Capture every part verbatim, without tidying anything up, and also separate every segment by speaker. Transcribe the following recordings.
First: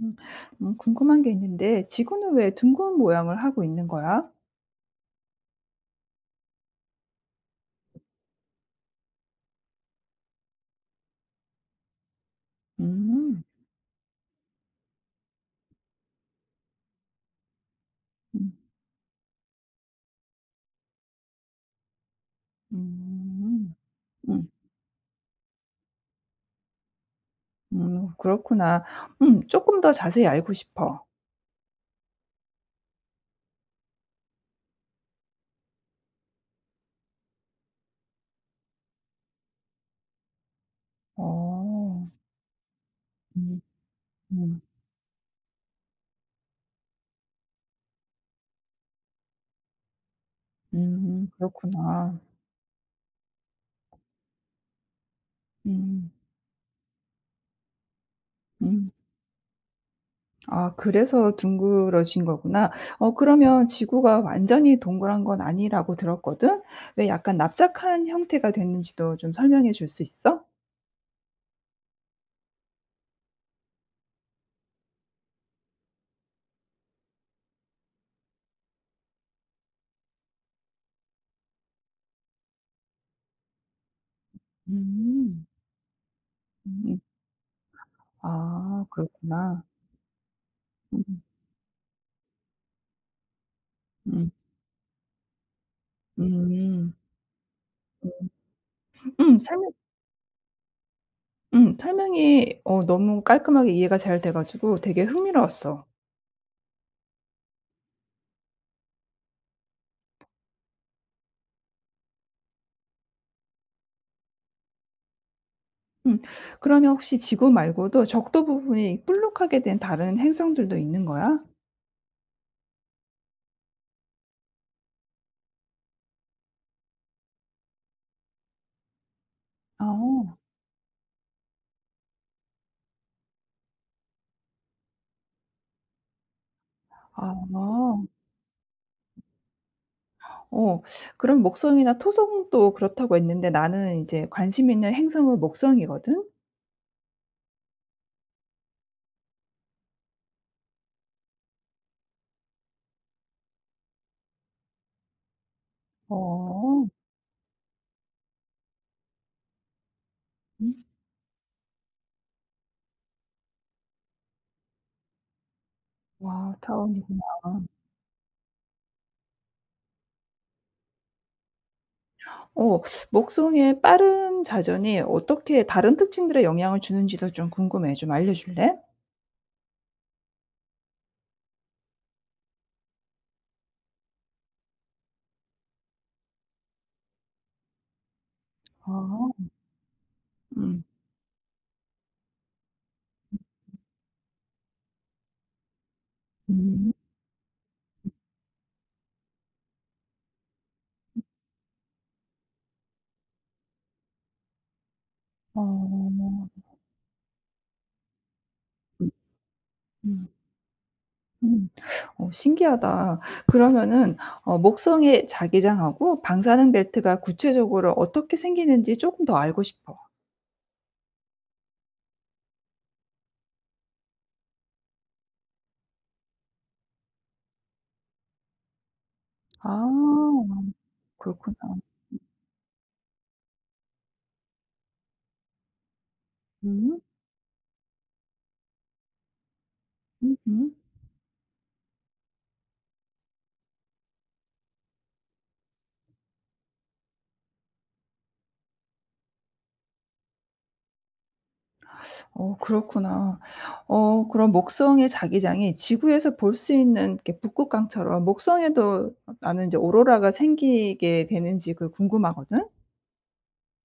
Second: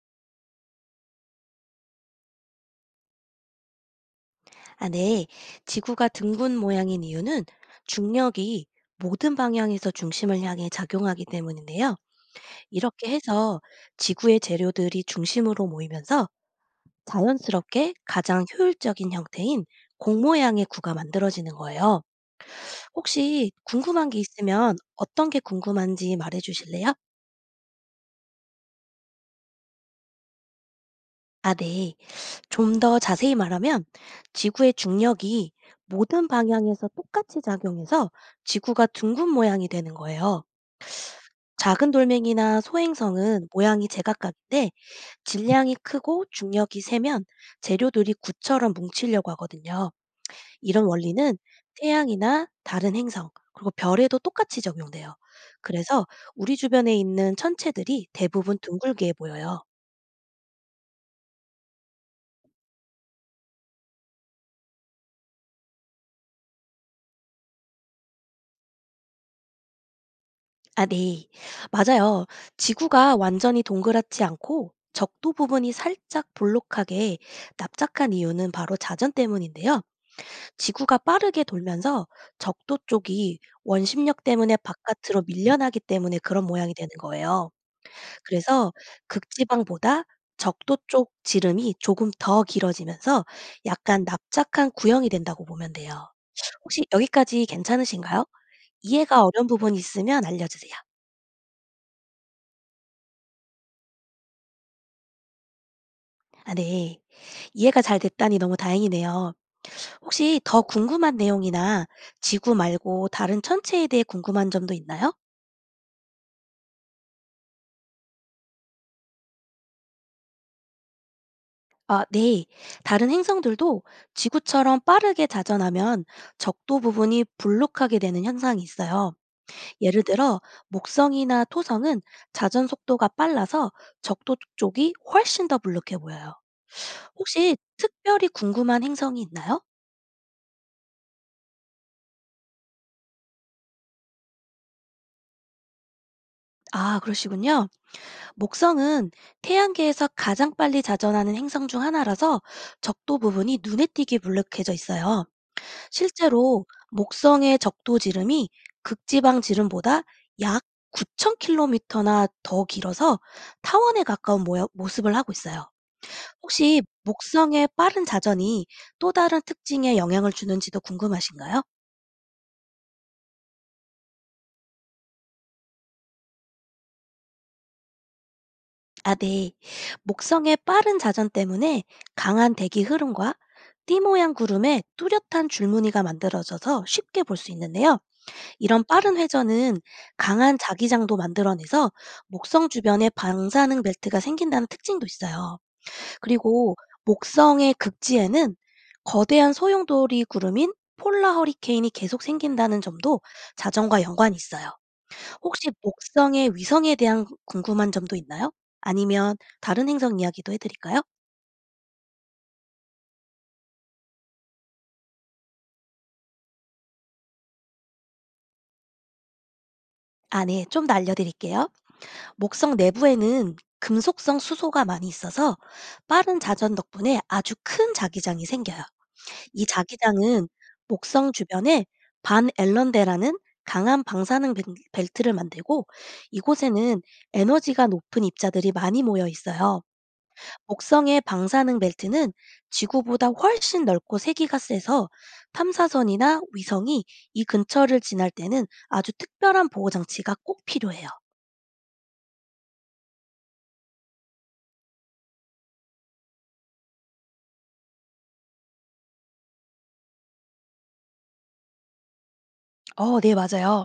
Speaker 1: 음. 음 궁금한 게 있는데 지구는 왜 둥근 모양을 하고 있는 거야?
Speaker 2: 아, 네. 지구가 둥근 모양인 이유는 중력이 모든 방향에서 중심을 향해 작용하기 때문인데요. 이렇게
Speaker 1: 음.
Speaker 2: 해서 지구의 재료들이 중심으로 모이면서 자연스럽게 가장
Speaker 1: 음.
Speaker 2: 효율적인 형태인 공 모양의 구가 만들어지는 거예요. 혹시
Speaker 1: 음.
Speaker 2: 궁금한 게
Speaker 1: 음.
Speaker 2: 있으면 어떤 게 궁금한지 말해 주실래요?
Speaker 1: 음. 그렇구나. 음. 조금 더 자세히 알고 싶어.
Speaker 2: 아, 네. 좀 더 자세히 말하면 지구의 중력이 모든 방향에서 똑같이 작용해서 지구가 둥근 모양이 되는 거예요. 작은
Speaker 1: 어.
Speaker 2: 돌멩이나 소행성은
Speaker 1: 음.
Speaker 2: 모양이
Speaker 1: 음.
Speaker 2: 제각각인데 질량이 크고 중력이 세면 재료들이 구처럼 뭉치려고 하거든요. 이런
Speaker 1: 음.
Speaker 2: 원리는
Speaker 1: 그렇구나.
Speaker 2: 태양이나 다른 행성, 그리고 별에도 똑같이 적용돼요. 그래서
Speaker 1: 음.
Speaker 2: 우리 주변에 있는 천체들이 대부분
Speaker 1: 음.
Speaker 2: 둥글게 보여요.
Speaker 1: 아, 그래서 둥그러진 거구나. 어, 그러면 지구가 완전히 동그란 건 아니라고 들었거든? 왜 약간 납작한 형태가 됐는지도 좀 설명해 줄 수 있어?
Speaker 2: 아, 네. 맞아요. 지구가 완전히 동그랗지 않고 적도 부분이 살짝 볼록하게 납작한 이유는 바로 자전 때문인데요. 지구가 빠르게 돌면서 적도 쪽이 원심력 때문에 바깥으로
Speaker 1: 음.
Speaker 2: 밀려나기 때문에 그런 모양이 되는
Speaker 1: 음.
Speaker 2: 거예요. 그래서
Speaker 1: 아, 그렇구나.
Speaker 2: 극지방보다 적도 쪽
Speaker 1: 음,
Speaker 2: 지름이 조금 더 길어지면서 약간
Speaker 1: 음.
Speaker 2: 납작한 구형이 된다고 보면 돼요. 혹시
Speaker 1: 음.
Speaker 2: 여기까지 괜찮으신가요? 이해가
Speaker 1: 음
Speaker 2: 어려운
Speaker 1: 설명
Speaker 2: 부분이 있으면 알려주세요.
Speaker 1: 음 설명이 어 너무 깔끔하게 이해가 잘 돼 가지고 되게 흥미로웠어.
Speaker 2: 아 네. 이해가 잘 됐다니 너무 다행이네요. 혹시 더 궁금한 내용이나 지구 말고 다른 천체에 대해 궁금한 점도 있나요?
Speaker 1: 음. 그러면 혹시 지구 말고도 적도 부분이 볼록하게 된 다른 행성들도 있는 거야?
Speaker 2: 아, 네. 다른 행성들도 지구처럼 빠르게 자전하면 적도 부분이 불룩하게 되는 현상이 있어요. 예를
Speaker 1: 어.
Speaker 2: 들어, 목성이나 토성은 자전 속도가 빨라서 적도 쪽이 훨씬 더 불룩해 보여요. 혹시
Speaker 1: 아.
Speaker 2: 특별히 궁금한 행성이 있나요?
Speaker 1: 어. 그럼 목성이나 토성도 그렇다고 했는데 나는 이제 관심 있는 행성은 목성이거든?
Speaker 2: 아, 그러시군요. 목성은 태양계에서 가장 빨리 자전하는 행성 중 하나라서 적도 부분이 눈에 띄게 불룩해져 있어요. 실제로
Speaker 1: 어.
Speaker 2: 목성의 적도지름이 극지방지름보다 약
Speaker 1: 음.
Speaker 2: 구천 킬로미터나 더 길어서 타원에 가까운 모여- 모습을 하고 있어요.
Speaker 1: 와,
Speaker 2: 혹시
Speaker 1: 타원이구나.
Speaker 2: 목성의 빠른 자전이 또 다른 특징에 영향을 주는지도 궁금하신가요?
Speaker 1: 어, 목성의 빠른 자전이 어떻게 다른 특징들에 영향을 주는지도 좀 궁금해. 좀 알려 줄래?
Speaker 2: 아, 네. 목성의 빠른 자전 때문에 강한 대기 흐름과 띠 모양 구름에 뚜렷한 줄무늬가 만들어져서 쉽게 볼 수 있는데요. 이런 빠른
Speaker 1: 아.
Speaker 2: 회전은 강한
Speaker 1: 음.
Speaker 2: 자기장도 만들어내서 목성 주변에 방사능 벨트가 생긴다는 특징도 있어요. 그리고
Speaker 1: 음.
Speaker 2: 목성의 극지에는 거대한 소용돌이 구름인 폴라 허리케인이 계속 생긴다는 점도 자전과 연관이 있어요. 혹시
Speaker 1: 어.
Speaker 2: 목성의 위성에 대한 궁금한 점도 있나요?
Speaker 1: 음,
Speaker 2: 아니면 다른 행성
Speaker 1: 음,
Speaker 2: 이야기도 해드릴까요?
Speaker 1: 음. 어, 신기하다. 그러면은 어 목성의 자기장하고 방사능 벨트가 구체적으로 어떻게 생기는지 조금 더 알고 싶어.
Speaker 2: 아, 네. 좀 더 알려드릴게요. 목성 내부에는 금속성 수소가 많이 있어서 빠른 자전 덕분에 아주 큰 자기장이 생겨요. 이
Speaker 1: 아,
Speaker 2: 자기장은 목성
Speaker 1: 그렇구나.
Speaker 2: 주변에 반 앨런대라는 강한 방사능 벨- 벨트를 만들고
Speaker 1: 음.
Speaker 2: 이곳에는 에너지가 높은 입자들이 많이 모여 있어요.
Speaker 1: 음음.
Speaker 2: 목성의 방사능 벨트는 지구보다 훨씬 넓고 세기가 세서 탐사선이나 위성이 이 근처를 지날 때는 아주 특별한 보호 장치가 꼭 필요해요.
Speaker 1: 어, 그렇구나. 어, 그럼 목성의 자기장이 지구에서 볼 수 있는 이렇게 북극강처럼 목성에도 어 나는 이제 오로라가 생기게 되는지 그 궁금하거든? 어.
Speaker 2: 어, 네, 맞아요.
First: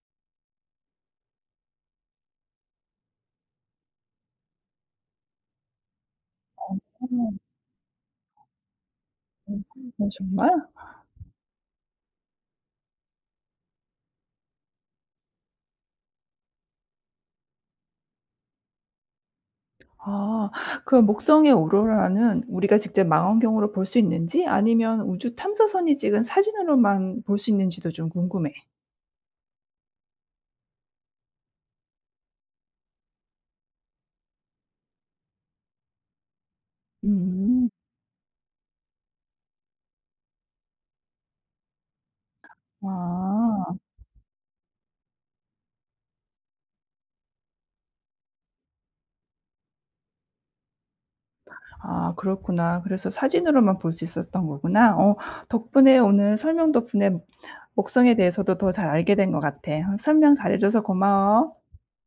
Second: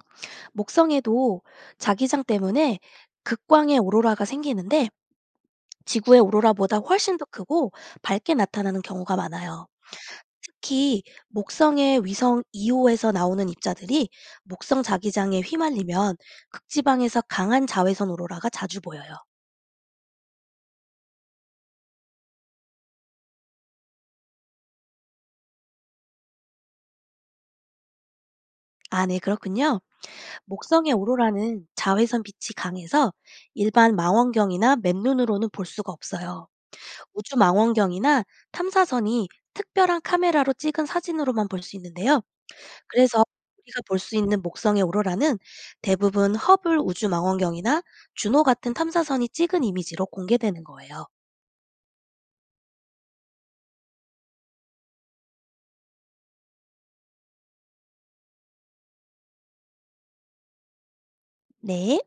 Speaker 2: 목성에도 자기장 때문에 극광의 오로라가 생기는데 지구의 오로라보다 훨씬 더
Speaker 1: 네.
Speaker 2: 크고 밝게 나타나는 경우가
Speaker 1: 어,
Speaker 2: 많아요.
Speaker 1: 어, 정말?
Speaker 2: 특히 목성의 위성 이 호에서 나오는 입자들이 목성 자기장에 휘말리면 극지방에서 강한 자외선 오로라가 자주 보여요.
Speaker 1: 아, 그럼 목성의 오로라는 우리가 직접 망원경으로 볼 수 있는지 아니면 우주 탐사선이 찍은 사진으로만 볼 수 있는지도 좀 궁금해.
Speaker 2: 아, 네, 그렇군요. 목성의 오로라는 자외선 빛이 강해서 일반 망원경이나 맨눈으로는 볼 수가 없어요. 우주
Speaker 1: 음.
Speaker 2: 망원경이나 탐사선이 특별한 카메라로 찍은 사진으로만 볼 수 있는데요. 그래서
Speaker 1: 아.
Speaker 2: 우리가 볼 수 있는 목성의 오로라는 대부분 허블 우주 망원경이나 주노 같은 탐사선이 찍은 이미지로 공개되는 거예요.
Speaker 1: 아, 그렇구나. 그래서 사진으로만 볼 수 있었던 거구나. 어. 덕분에 오늘 설명 덕분에 목성에 대해서도 더 잘 알게 된 것 같아. 어, 설명 잘해 줘서 고마워.
Speaker 2: 네.